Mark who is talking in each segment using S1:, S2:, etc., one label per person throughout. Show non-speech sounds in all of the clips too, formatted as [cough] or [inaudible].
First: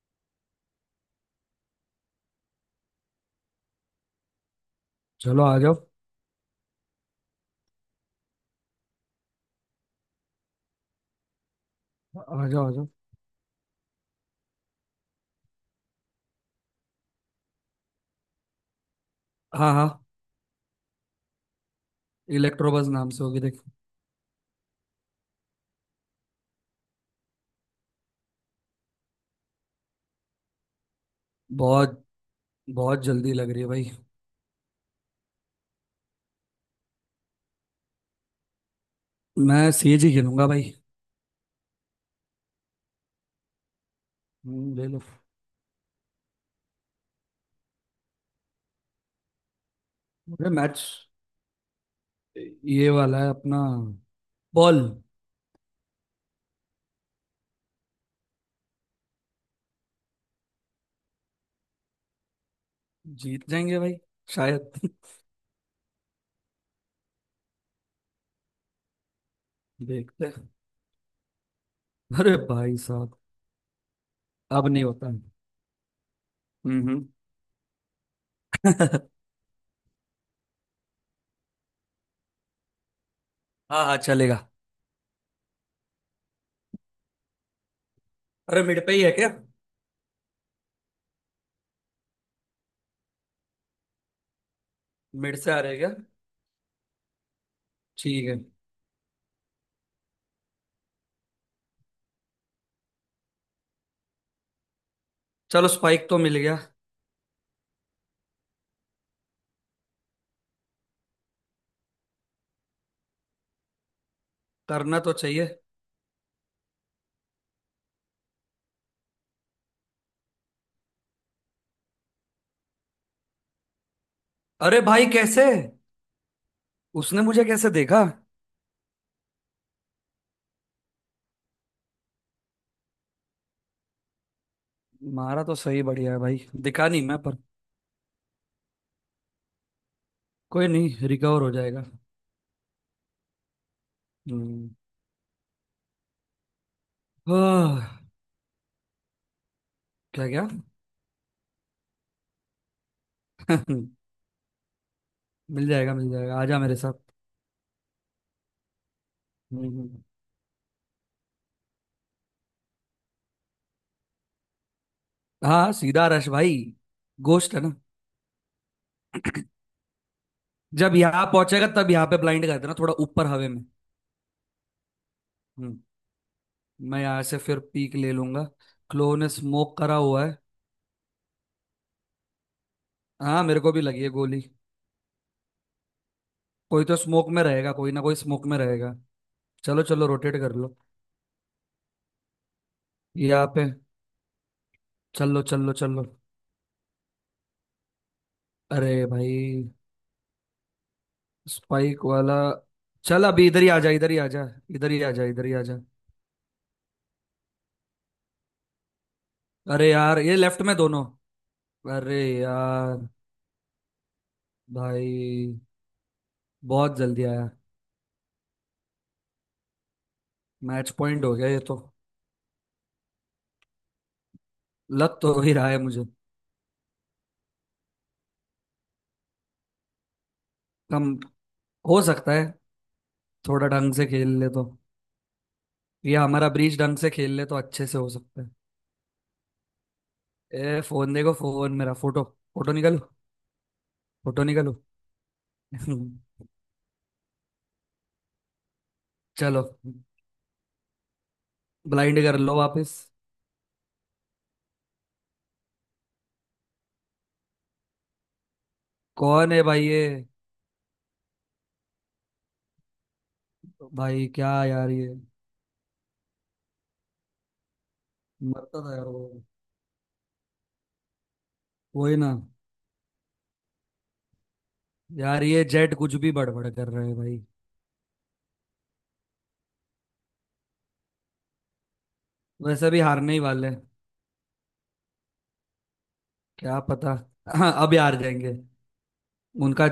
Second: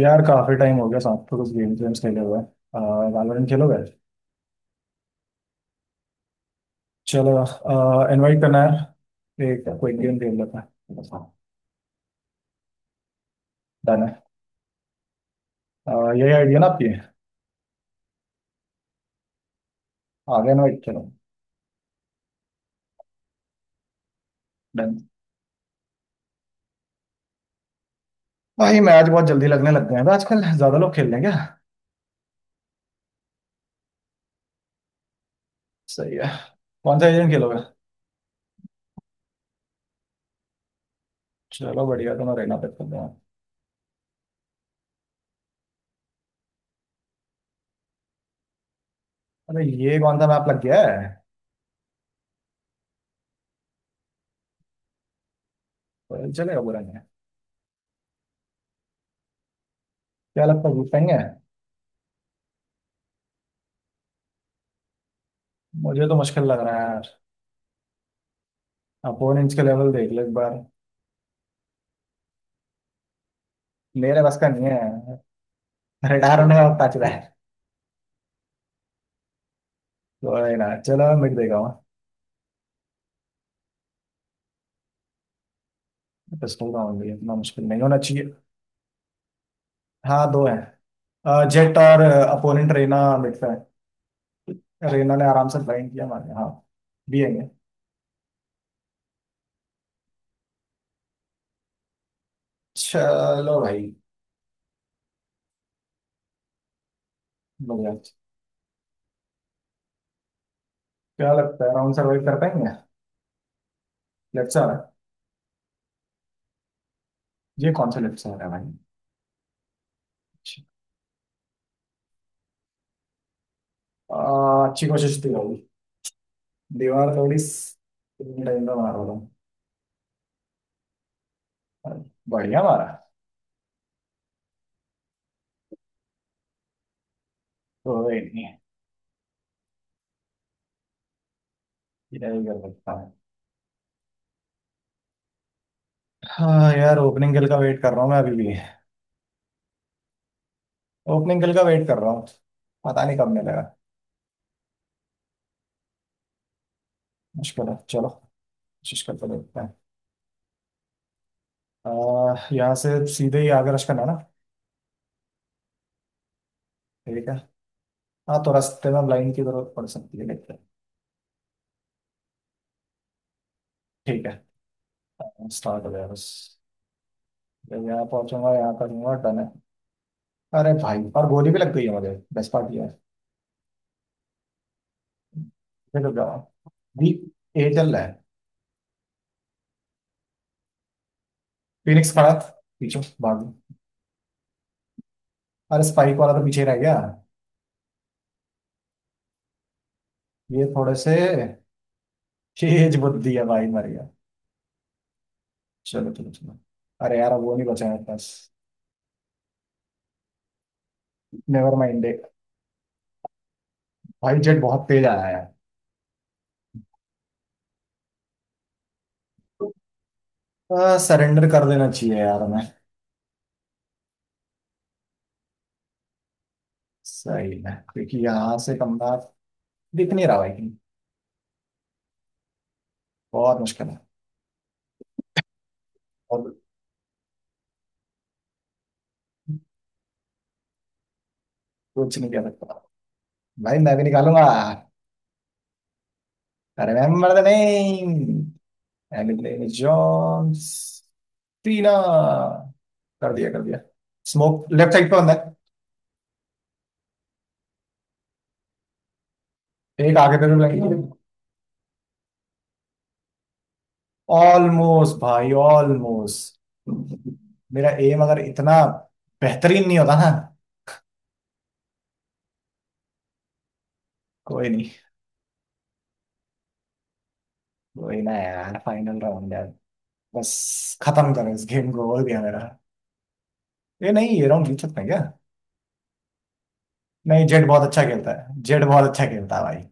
S1: यार काफी टाइम हो गया साथ में कुछ गेम्स वेम्स खेले हुए। वैलोरेंट खेलोगे।
S2: चलो आ जाओ
S1: चलो इनवाइट करना है, एक क्विक गेम खेल लेते हैं।
S2: आ जाओ आ जाओ।
S1: डन है। यही आइडिया ना आपकी।
S2: हाँ हाँ।
S1: आ गया इनवाइट, चलो।
S2: इलेक्ट्रो बस नाम से होगी देख।
S1: डन। भाई मैच बहुत जल्दी लगने लग गए हैं, आजकल ज्यादा लोग खेल रहे हैं क्या।
S2: बहुत। बहुत जल्दी लग रही है भाई।
S1: सही है। कौन सा गेम खेलोगे।
S2: मैं सीएजी ही खेलूंगा भाई।
S1: चलो बढ़िया, तो मैं रहना पे खेल रहा हूँ।
S2: ले लो।
S1: अरे ये कौन सा मैप
S2: अरे
S1: लग गया
S2: मैच
S1: है।
S2: ये वाला है अपना। बॉल।
S1: पर चलेगा, बुरा नहीं है। क्या लगता है जीत पाएंगे।
S2: जीत जाएंगे भाई। शायद [laughs]
S1: मुझे तो मुश्किल लग रहा है यार। अपोनेंट्स के लेवल देख लो
S2: देखते
S1: एक
S2: हैं।
S1: बार।
S2: अरे भाई साहब।
S1: मेरे बस का नहीं
S2: अब नहीं होता।
S1: है। रिटायर होने का वक्त आ
S2: हम्म हम्म।
S1: चुका है।
S2: [laughs]
S1: कोई ना, चलो मैं मिट देगा वहाँ।
S2: हाँ हाँ चलेगा।
S1: पिस्टल का होंगी, इतना मुश्किल नहीं होना चाहिए।
S2: अरे मिड पे ही है क्या?
S1: हाँ दो हैं। जेट और अपोनेंट रेना मिट पे हैं। रेना ने
S2: मिड
S1: आराम
S2: से
S1: से
S2: आ रहे क्या?
S1: ब्लाइंड किया मारे, हाँ। भी आएंगे।
S2: ठीक है।
S1: चलो भाई।
S2: चलो स्पाइक तो मिल गया।
S1: लोग यार। क्या लगता है राउंड सर्वाइव कर पाएंगे। लेफ्ट से आ रहा
S2: करना तो चाहिए।
S1: है। ये कौन सा लेफ्ट से आ रहा है भाई। अच्छा।
S2: अरे
S1: अच्छी
S2: भाई
S1: कोशिश थी
S2: कैसे?
S1: राहुल। दीवार
S2: उसने
S1: थोड़ी।
S2: मुझे कैसे देखा?
S1: टाइम का मार रहा हूँ। बढ़िया मारा।
S2: मारा तो सही बढ़िया है भाई दिखा नहीं मैं पर।
S1: कोई नहीं है।
S2: कोई नहीं रिकवर हो जाएगा।
S1: ये कर सकता है।
S2: हम्म।
S1: हाँ यार, ओपनिंग गिल का वेट
S2: हाँ,
S1: कर रहा हूँ मैं अभी भी।
S2: क्या क्या?
S1: ओपनिंग बिल का वेट कर रहा हूँ। पता नहीं कब मिलेगा।
S2: [laughs] मिल जाएगा आजा मेरे साथ।
S1: मुश्किल है, चलो कोशिश करके देखते हैं।
S2: हम्म।
S1: यहाँ से सीधे ही आगे रश करना है ना।
S2: हाँ सीधा रश भाई।
S1: ठीक है।
S2: गोश्त है ना?
S1: हाँ तो रास्ते में लाइन की जरूरत पड़ सकती है, देखते हैं।
S2: जब यहाँ पहुंचेगा तब यहाँ पे ब्लाइंड कर देना थोड़ा ऊपर हवे में।
S1: ठीक है,
S2: हम्म।
S1: स्टार्ट हो गया बस।
S2: मैं यहाँ से फिर
S1: जब
S2: पीक
S1: यहाँ
S2: ले लूंगा।
S1: पहुंचूंगा यहाँ करूंगा,
S2: क्लो ने
S1: डन है।
S2: स्मोक करा हुआ है।
S1: अरे भाई और गोली भी लग गई है मुझे, बेस्ट पार्ट ये है।
S2: हाँ मेरे को भी लगी है गोली।
S1: फिर रुक जाओ।
S2: कोई तो
S1: बी।
S2: स्मोक में
S1: ए
S2: रहेगा
S1: चल
S2: कोई ना
S1: रहा
S2: कोई
S1: है।
S2: स्मोक में रहेगा। चलो चलो रोटेट कर लो।
S1: फिनिक्स खड़ा था, पीछे
S2: यहाँ
S1: भाग।
S2: पे। चलो चलो
S1: अरे
S2: चलो।
S1: स्पाइक वाला तो पीछे रह गया।
S2: अरे भाई।
S1: ये थोड़े से।
S2: स्पाइक वाला।
S1: [laughs] तेज
S2: चल
S1: बुद्धि है
S2: अभी इधर
S1: भाई,
S2: ही आ
S1: मर
S2: जा
S1: गया।
S2: इधर ही आ जा। इधर ही आ जा इधर ही आ जा।
S1: चलो चलो चलो। अरे यार अब वो नहीं बचा मेरे पास।
S2: अरे यार ये लेफ्ट में दोनों।
S1: नेवर माइंड है।
S2: अरे यार।
S1: भाई जेट बहुत तेज आया है।
S2: भाई बहुत जल्दी आया। मैच पॉइंट हो
S1: सरेंडर
S2: गया ये
S1: कर
S2: तो।
S1: देना चाहिए यार हमें।
S2: लत तो हो ही रहा है मुझे।
S1: सही है क्योंकि यहाँ से कमरा दिख नहीं रहा भाई कहीं।
S2: कम हो सकता है।
S1: बहुत
S2: थोड़ा
S1: मुश्किल
S2: ढंग
S1: है।
S2: से खेल ले तो। ये हमारा
S1: और
S2: ब्रीच ढंग से खेल ले तो अच्छे से हो सकता है। ए फोन देखो फोन मेरा
S1: कुछ
S2: फोटो।
S1: नहीं कर
S2: फोटो
S1: सकता।
S2: निकालो।
S1: भाई मैं भी निकालूंगा।
S2: फोटो निकालो। [laughs]
S1: Remember the name.
S2: चलो।
S1: Elin Jones. टीना।
S2: ब्लाइंड कर लो वापस।
S1: कर दिया कर दिया। स्मोक लेफ्ट साइड पे बंदा
S2: कौन है भाई ये?
S1: है। एक आगे पे भी लगी है।
S2: भाई क्या यार ये।
S1: ऑलमोस्ट भाई ऑलमोस्ट। मेरा एम अगर इतना
S2: मरता था यार वो।
S1: बेहतरीन नहीं होता ना।
S2: वही ना।
S1: कोई नहीं।
S2: यार ये जेट कुछ भी बड़बड़ कर रहे हैं भाई।
S1: कोई ना यार, फाइनल राउंड यार। बस खत्म करो इस गेम को, हो गया मेरा।
S2: वैसे भी हारने ही वाले हैं।
S1: ये नहीं, ये राउंड जीत सकते हैं क्या।
S2: क्या पता।
S1: नहीं जेड
S2: हाँ
S1: बहुत
S2: अब ही
S1: अच्छा
S2: हार
S1: खेलता
S2: जाएंगे।
S1: है, जेड बहुत अच्छा खेलता है भाई।
S2: उनका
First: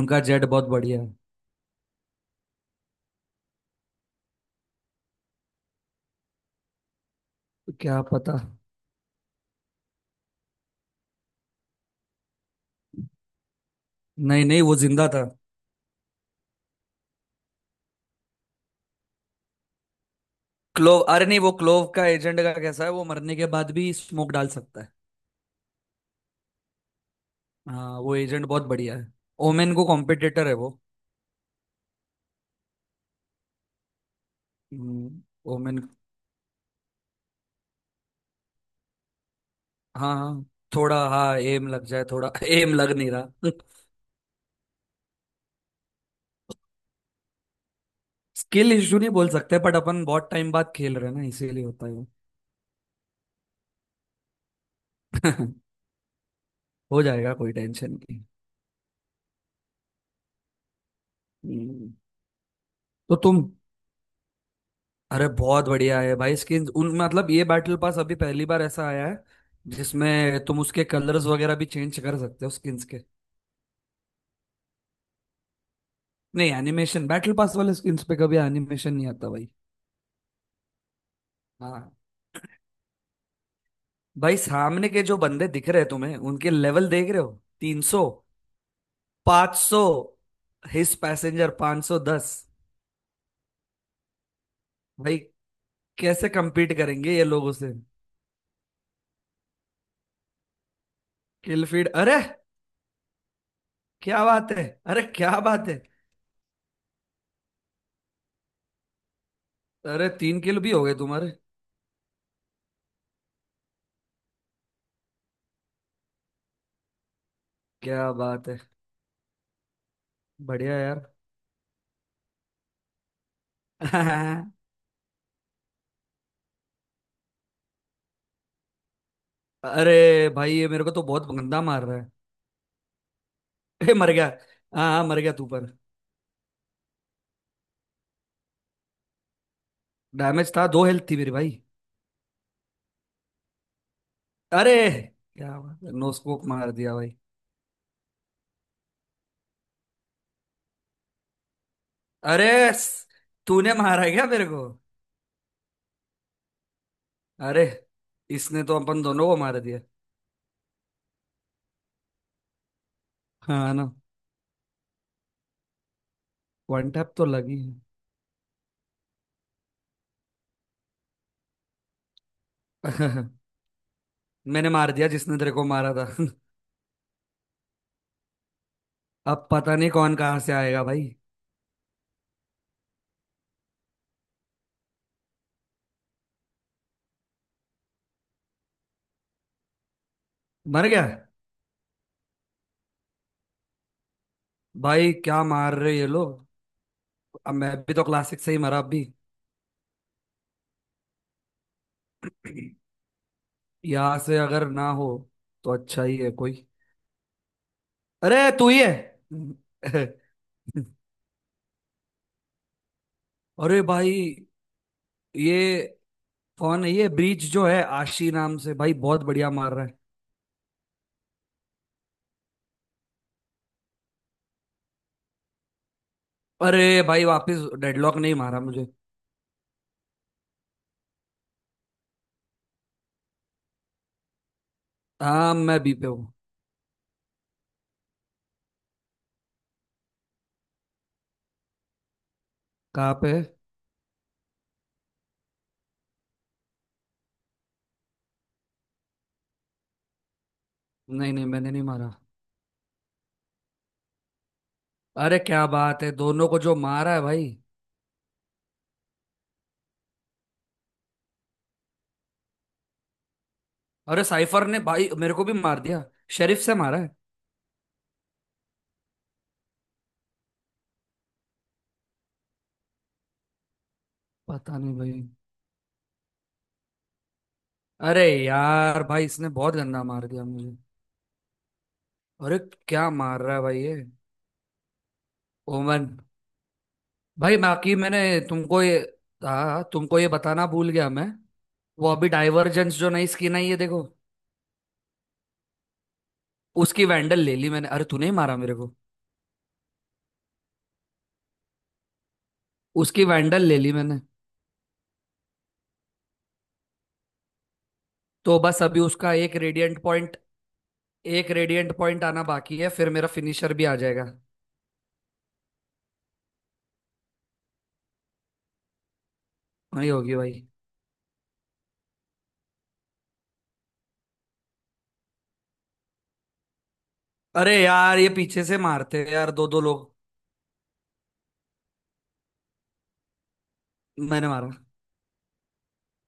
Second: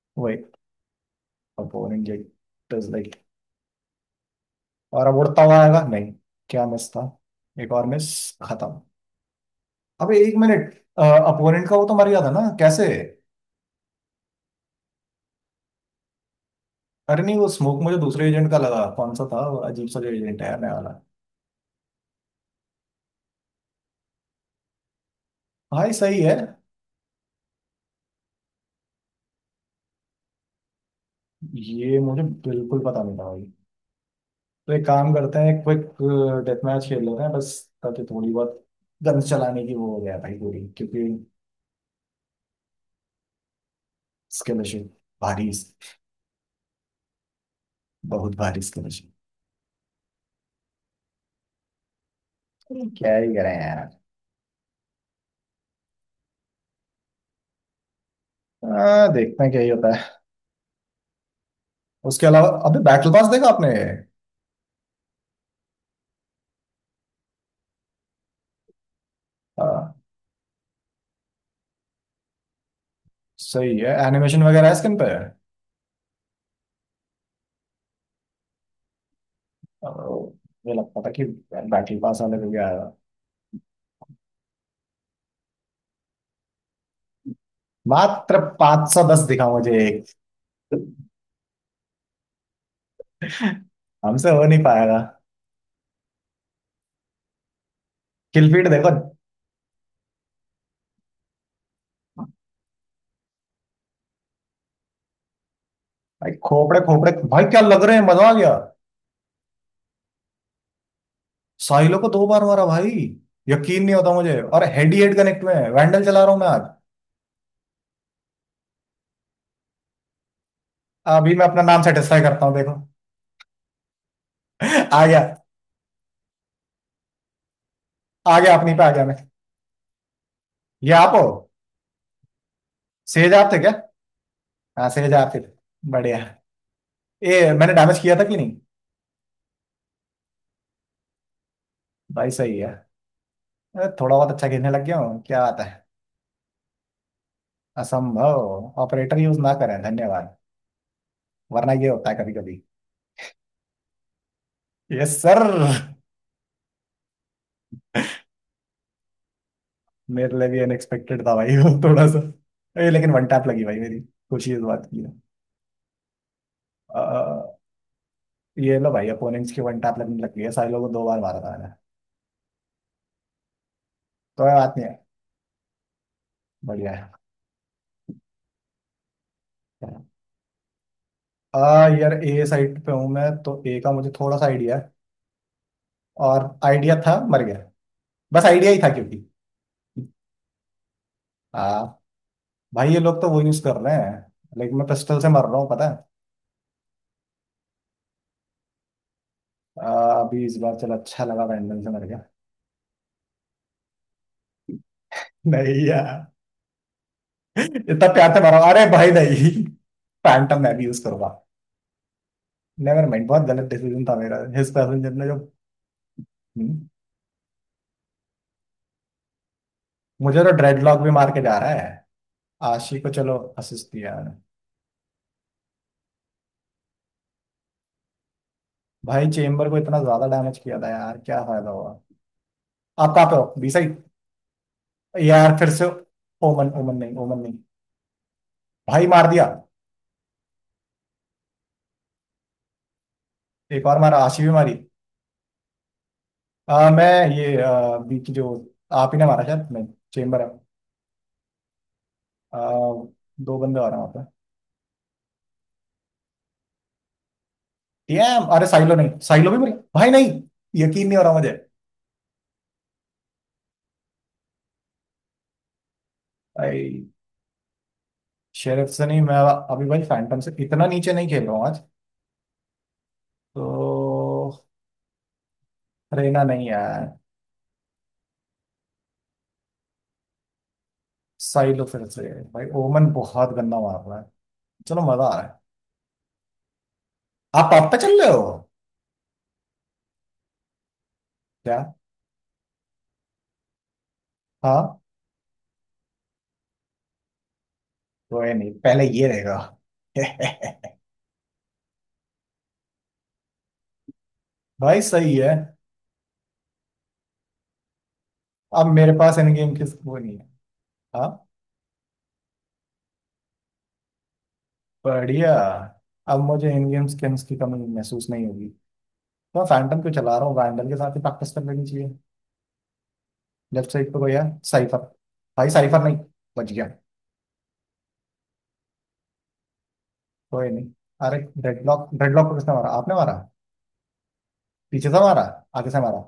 S2: उनका
S1: वो
S2: जेट
S1: एक
S2: बहुत बढ़िया है।
S1: Opponent Jett is like. और अब उड़ता हुआ आएगा नहीं। क्या मिस था। एक और
S2: क्या
S1: मिस।
S2: पता।
S1: खत्म। अबे एक मिनट। अपोनेंट का वो तो मर गया था ना, कैसे।
S2: नहीं नहीं वो जिंदा था।
S1: अरे नहीं वो स्मोक मुझे दूसरे एजेंट का लगा, कौन सा था वो अजीब सा जो एजेंट है नया वाला।
S2: क्लोव अरे नहीं वो क्लोव का एजेंट का कैसा है वो मरने के बाद भी स्मोक डाल सकता है।
S1: भाई सही है।
S2: हाँ वो एजेंट बहुत बढ़िया है। ओमेन को कॉम्पिटिटर है वो।
S1: ये मुझे बिल्कुल पता नहीं था भाई। तो एक काम
S2: हम्म,
S1: करते हैं,
S2: ओमेन।
S1: क्विक डेथ मैच खेल लेते हैं बस। ताकि थोड़ी बहुत गन चलाने की वो हो
S2: हाँ
S1: गया भाई
S2: हाँ।
S1: पूरी,
S2: थोड़ा
S1: क्योंकि
S2: हाँ एम लग जाए थोड़ा [laughs] एम लग नहीं रहा [laughs]
S1: स्किल इशू भारी, बहुत भारी
S2: स्किल
S1: स्किल
S2: इशू
S1: इशू।
S2: नहीं बोल सकते बट अपन बहुत टाइम बाद खेल रहे हैं ना इसीलिए होता है वो।
S1: क्या ही करें यार।
S2: [laughs] हो जाएगा कोई टेंशन नहीं।
S1: देखते हैं क्या ही होता है।
S2: हम्म,
S1: उसके अलावा अबे बैटल
S2: तो
S1: पास
S2: तुम।
S1: देखा आपने।
S2: अरे बहुत बढ़िया है भाई स्किन उन मतलब ये बैटल पास अभी पहली बार ऐसा आया है
S1: आ,
S2: जिसमें तुम उसके कलर्स वगैरह भी चेंज कर सकते हो स्किन्स के।
S1: सही है, एनिमेशन वगैरह है स्किन पे।
S2: नहीं एनिमेशन बैटल पास वाले स्किन्स पे कभी एनिमेशन नहीं आता भाई।
S1: आ, मुझे लगता था कि
S2: हाँ।
S1: बैटल पास वाले को क्या।
S2: भाई सामने के जो बंदे दिख रहे हैं तुम्हें उनके लेवल देख रहे हो 300।
S1: मात्र 510 दिखा
S2: पांच
S1: मुझे
S2: सौ
S1: एक।
S2: हिस पैसेंजर 510।
S1: हमसे हो नहीं पाएगा।
S2: भाई कैसे कम्पीट करेंगे ये लोगों से?
S1: किलफीड देखो।
S2: किल फीड अरे। क्या बात है। अरे क्या बात है।
S1: भाई खोपड़े खोपड़े भाई, क्या लग रहे हैं, मजा आ गया।
S2: अरे तीन किलो भी हो गए तुम्हारे।
S1: साहिलो को दो बार मारा भाई, यकीन नहीं होता मुझे। और हेड ही हेड कनेक्ट में है। वैंडल चला रहा हूं मैं आज।
S2: क्या बात है। बढ़िया यार।
S1: अभी मैं अपना नाम सेटिस्फाई करता हूँ, देखो।
S2: [laughs]
S1: आ गया। आ गया अपनी पे आ गया मैं।
S2: अरे भाई ये मेरे को
S1: ये
S2: तो
S1: आप हो।
S2: बहुत गंदा मार रहा है।
S1: सेज आप थे क्या।
S2: [laughs] ए, मर गया।
S1: हाँ
S2: हाँ हाँ
S1: सेज
S2: मर
S1: आप
S2: गया
S1: थे।
S2: तू पर।
S1: बढ़िया। ये मैंने डैमेज किया था कि नहीं।
S2: डैमेज था दो हेल्थ थी मेरी भाई।
S1: भाई सही है। थोड़ा बहुत अच्छा खेलने
S2: अरे
S1: लग गया हूँ, क्या
S2: क्या
S1: बात है।
S2: बात है नो स्कोप मार दिया भाई।
S1: असंभव ऑपरेटर यूज ना करें धन्यवाद, वरना ये होता है कभी कभी।
S2: अरे तूने मारा है क्या मेरे को?
S1: Yes sir.
S2: अरे इसने तो अपन दोनों को मार दिया।
S1: मेरे लिए भी अनएक्सपेक्टेड था भाई वो थोड़ा सा। ये लेकिन वन टैप लगी
S2: हाँ
S1: भाई
S2: ना।
S1: मेरी। खुशी इस बात की है।
S2: वन टैप तो
S1: अ,
S2: लगी
S1: ये लो भाई, अपोनेंट्स की वन टैप लगने लग गई है। सारे लोगों को दो बार मारा था मैंने
S2: है। [laughs]
S1: तो, कोई
S2: मैंने
S1: बात नहीं
S2: मार
S1: है।
S2: दिया जिसने तेरे को मारा था।
S1: बढ़िया है।
S2: [laughs] अब पता नहीं कौन कहाँ से आएगा भाई।
S1: यार ए साइड पे हूँ मैं, तो ए का मुझे थोड़ा सा आइडिया है। और आइडिया था मर गया। बस आइडिया ही था क्योंकि
S2: मर गया।
S1: आ, भाई ये लोग तो वो यूज कर रहे हैं, लेकिन मैं
S2: भाई
S1: पिस्टल से
S2: क्या
S1: मर रहा हूँ
S2: मार
S1: पता
S2: रहे
S1: है।
S2: ये लोग। अब मैं भी तो क्लासिक से ही मरा अब भी।
S1: अभी इस बार चलो अच्छा लगा, पैंडल से मर गया। [laughs]
S2: [clears throat] यहाँ से अगर ना हो तो
S1: नहीं
S2: अच्छा
S1: यार
S2: ही है कोई।
S1: इतना प्यार से
S2: अरे
S1: मरा,
S2: तू ही
S1: अरे
S2: है।
S1: भाई नहीं।
S2: [laughs]
S1: फैंटम मैं भी यूज करूंगा। नेवर माइंड, बहुत गलत
S2: अरे
S1: डिसीजन था
S2: भाई
S1: मेरा। हिज पैसेंजर ने जो,
S2: ये। कौन
S1: हम्म,
S2: है ये ब्रीच जो है आशी नाम से भाई बहुत बढ़िया मार रहा है।
S1: मुझे तो ड्रेडलॉक भी मार के जा रहा है। आशी को चलो असिस्ट किया मैंने।
S2: अरे भाई वापस डेडलॉक नहीं मारा मुझे।
S1: भाई चेम्बर को इतना ज्यादा डैमेज किया था यार, क्या फायदा हुआ। आप कहाँ पे हो, बी साइड।
S2: हाँ
S1: यार फिर
S2: मैं
S1: से
S2: बी पे हूँ।
S1: ओमन, ओमन नहीं, ओमन नहीं। भाई मार दिया।
S2: कहाँ पे?
S1: एक और मारा, आशी भी मारी। मैं ये बी की जो। आप ही ने मारा शायद, नहीं चेम्बर है।
S2: नहीं नहीं मैंने नहीं मारा।
S1: आ, दो बंदे आ रहे हैं वहाँ
S2: अरे क्या बात है दोनों को जो मारा है भाई।
S1: पे। डैम, अरे साइलो नहीं, साइलो भी मरी भाई, नहीं यकीन नहीं हो रहा मुझे।
S2: अरे साइफर ने भाई मेरे को भी मार दिया। शेरिफ से मारा
S1: आई।
S2: है।
S1: शेरिफ से नहीं मैं, अभी भाई फैंटम से इतना नीचे नहीं खेल रहा हूँ आज तो।
S2: पता नहीं भाई।
S1: रेना नहीं है।
S2: अरे यार भाई इसने बहुत गंदा मार दिया मुझे।
S1: साई लो फिर से।
S2: अरे
S1: भाई ओमन
S2: क्या मार
S1: बहुत
S2: रहा है भाई
S1: गंदा
S2: ये।
S1: मार रहा है। चलो मजा आ रहा है।
S2: ओमन। भाई
S1: आप पाप
S2: बाकी
S1: पे
S2: मैंने।
S1: चल रहे हो
S2: तुमको ये। हाँ तुमको ये बताना भूल गया मैं।
S1: क्या।
S2: वो अभी डाइवर्जेंस जो नई स्किन आई है देखो।
S1: हाँ।
S2: उसकी वैंडल ले ली मैंने अरे तूने ही
S1: कोई
S2: मारा
S1: नहीं,
S2: मेरे को।
S1: पहले ये रहेगा। [laughs]
S2: उसकी वैंडल ले ली मैंने।
S1: भाई सही है।
S2: तो बस
S1: अब
S2: अभी
S1: मेरे
S2: उसका
S1: पास इन
S2: एक
S1: गेम की
S2: रेडिएंट
S1: वो नहीं
S2: पॉइंट।
S1: है। हाँ।
S2: एक रेडिएंट पॉइंट आना बाकी है फिर मेरा फिनिशर भी आ जाएगा।
S1: बढ़िया। अब मुझे इन गेम स्किन्स की कमी महसूस नहीं होगी, तो मैं फैंटम
S2: वही
S1: क्यों
S2: होगी
S1: चला रहा हूँ,
S2: भाई।
S1: वैंडल के साथ ही प्रैक्टिस कर लेनी चाहिए। लेफ्ट साइड पे कोई है। साइफर। भाई साइफर, नहीं बच गया।
S2: अरे यार ये पीछे से मारते हैं यार दो दो लोग।
S1: कोई नहीं। अरे डेडलॉक, डेडलॉक को किसने मारा, आपने मारा।
S2: मैंने मारा।
S1: पीछे से मारा, आगे से मारा।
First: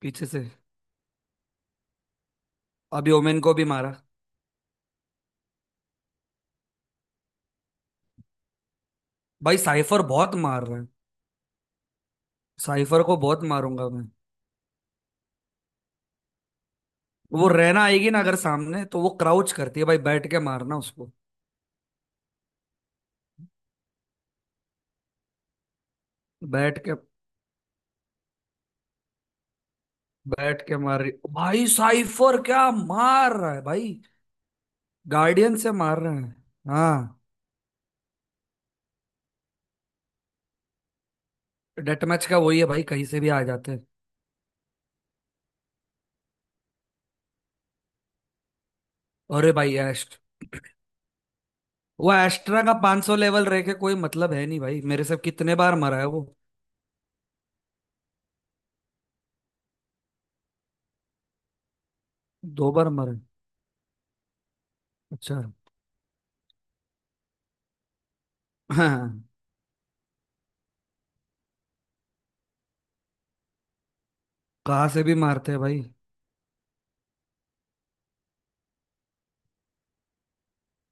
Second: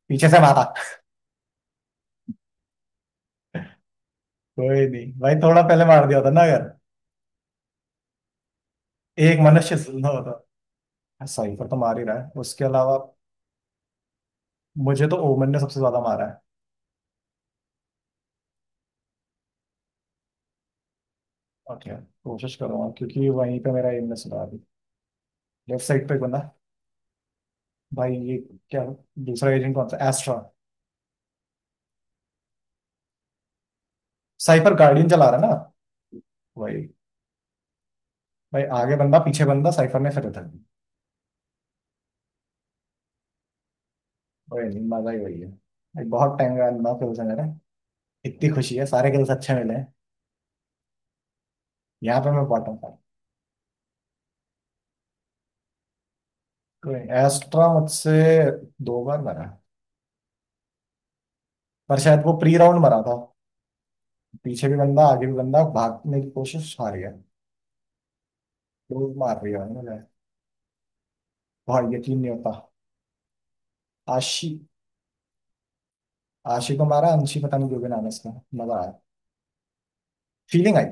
S2: पीछे
S1: पीछे से
S2: से।
S1: मारा।
S2: अभी ओमेन को भी मारा।
S1: कोई नहीं भाई, थोड़ा पहले मार दिया होता ना अगर, एक
S2: भाई
S1: मनुष्य
S2: साइफर
S1: जिंदा
S2: बहुत
S1: होता।
S2: मार रहा है।
S1: सही, पर तो मार ही रहा है उसके अलावा।
S2: साइफर को बहुत मारूंगा मैं।
S1: मुझे तो ओमन ने सबसे ज्यादा मारा है।
S2: वो रैना आएगी ना अगर सामने तो वो क्राउच करती है भाई बैठ के मारना उसको।
S1: ओके, कोशिश करूंगा क्योंकि वहीं पे मेरा एम ने सुधार। लेफ्ट साइड पे एक बंदा।
S2: बैठ के।
S1: भाई ये क्या, दूसरा एजेंट कौन सा, एस्ट्रा।
S2: बैठ के मार रही भाई साइफर क्या मार रहा है भाई।
S1: साइफर गार्डियन चला रहा है
S2: गार्डियन
S1: ना।
S2: से मार रहे हैं।
S1: वही।
S2: हाँ।
S1: भाई आगे बंदा पीछे बंदा, साइफर ने फिर उधर।
S2: डेट मैच का वही है भाई कहीं से भी आ जाते हैं।
S1: वही नहीं, मजा ही वही है। एक बहुत टाइम का ना फिर इतनी खुशी है, सारे कलर्स
S2: अरे
S1: अच्छे मिले
S2: भाई
S1: हैं।
S2: एस्ट वो
S1: यहाँ पे मैं
S2: एस्ट्रा का
S1: बॉटम था।
S2: 500 लेवल रह के कोई मतलब है नहीं भाई मेरे से कितने बार मरा है वो।
S1: कोई एस्ट्रा मुझसे दो बार मरा, पर शायद वो प्री
S2: दो
S1: राउंड
S2: बार
S1: मरा
S2: मरा
S1: था।
S2: है।
S1: पीछे भी बंदा आगे भी
S2: अच्छा।
S1: बंदा, भागने की कोशिश, हार गया। लोग
S2: हाँ।
S1: मार रही है भाई मुझे, बहुत यकीन नहीं होता। आशी।
S2: कहाँ से भी मारते हैं भाई।
S1: आशी को मारा, अंशी पता नहीं जो भी नाम है इसका। मजा आया, फीलिंग आई।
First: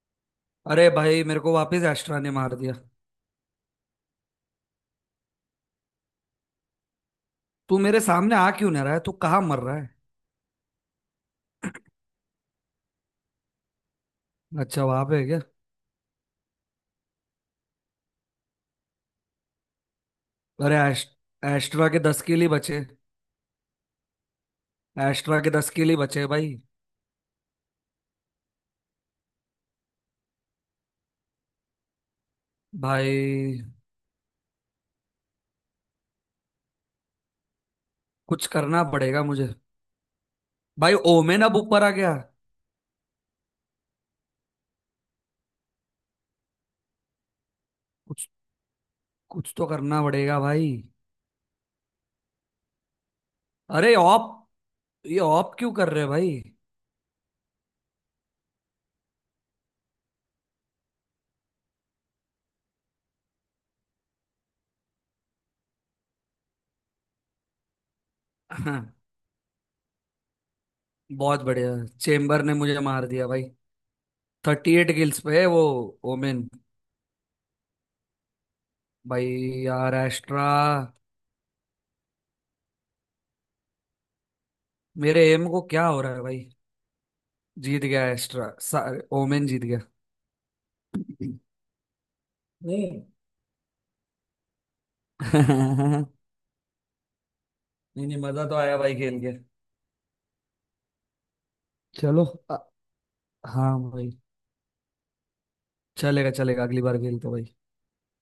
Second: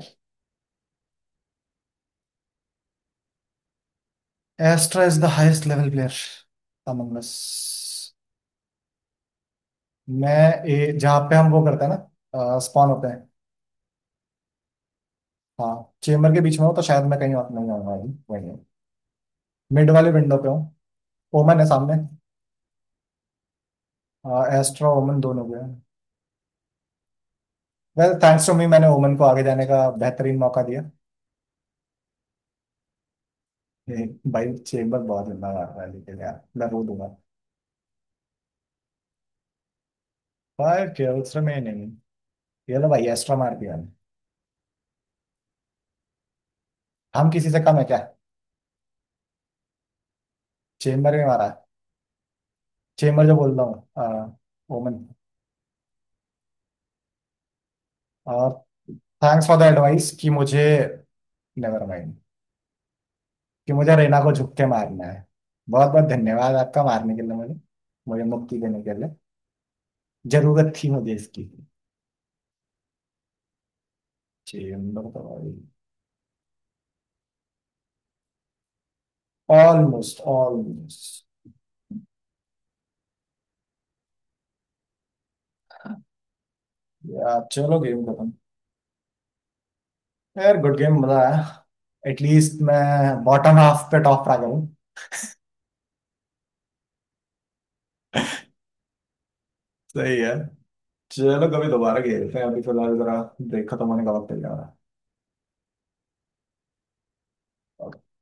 S2: अरे भाई मेरे को वापस एस्ट्रा ने मार दिया।
S1: Astra is the highest level player among
S2: तू मेरे
S1: अस।
S2: सामने आ क्यों नहीं रहा है तू कहाँ मर रहा है।
S1: मैं जहाँ पे हम वो करते हैं ना स्पॉन होते हैं।
S2: अच्छा वहां पे है क्या?
S1: हाँ चेम्बर के बीच में हो तो शायद मैं कहीं और नहीं आऊंगा अभी, वहीं मिड वाले विंडो पे हूँ।
S2: अरे
S1: ओमन है
S2: एस्ट्रा के
S1: सामने।
S2: 10 किल ही बचे।
S1: एस्ट्रा ओमन
S2: एस्ट्रा
S1: दोनों
S2: के
S1: हो गया।
S2: 10 किल ही बचे भाई।
S1: वेल थैंक्स टू मी, मैंने ओमन को आगे जाने का बेहतरीन मौका दिया।
S2: भाई
S1: ये भाई चेम्बर बहुत लंबा मार रहा है, लेकिन यार मैं रो दूंगा।
S2: कुछ करना पड़ेगा मुझे।
S1: फाइव
S2: भाई
S1: किल्स
S2: ओमेन अब
S1: रिमेनिंग।
S2: ऊपर आ गया।
S1: ये लो भाई एस्ट्रा मार दिया, हम किसी से कम है क्या।
S2: कुछ कुछ तो करना पड़ेगा भाई।
S1: चेम्बर में मारा है, चेम्बर जो बोल रहा
S2: अरे ऑप।
S1: हूँ। ओमन।
S2: ये ऑप क्यों कर रहे हो भाई? [laughs]
S1: और थैंक्स फॉर द एडवाइस कि मुझे, नेवर माइंड, कि मुझे रेना को झुक के मारना है। बहुत बहुत धन्यवाद आपका मारने के लिए मुझे, मुझे मुक्ति देने के
S2: हाँ,
S1: लिए, जरूरत थी मुझे
S2: बहुत
S1: इसकी।
S2: बढ़िया। चेम्बर ने मुझे मार दिया भाई। थर्टी एट
S1: चेम्बर तो
S2: किल्स पे है
S1: भाई
S2: वो। ओमेन। भाई। यार
S1: ऑलमोस्ट
S2: एस्ट्रा।
S1: ऑलमोस्ट।
S2: मेरे एम को क्या हो रहा है भाई?
S1: यार चलो
S2: जीत
S1: गेम
S2: गया
S1: खत्म।
S2: एस्ट्रा ओमेन जीत गया।
S1: यार गुड गेम, मजा आया। एटलीस्ट मैं
S2: नहीं।
S1: बॉटम हाफ पे टॉप आ गया हूँ।
S2: [laughs] नहीं नहीं मजा तो आया भाई खेल के।
S1: सही है। चलो कभी दोबारा
S2: चलो।
S1: खेलते हैं,
S2: अ-
S1: अभी फिलहाल जरा ब्रेक
S2: हाँ
S1: खत्म होने
S2: भाई।
S1: का वक्त हो जा रहा
S2: चलेगा चलेगा अगली बार खेलते हैं भाई।
S1: है।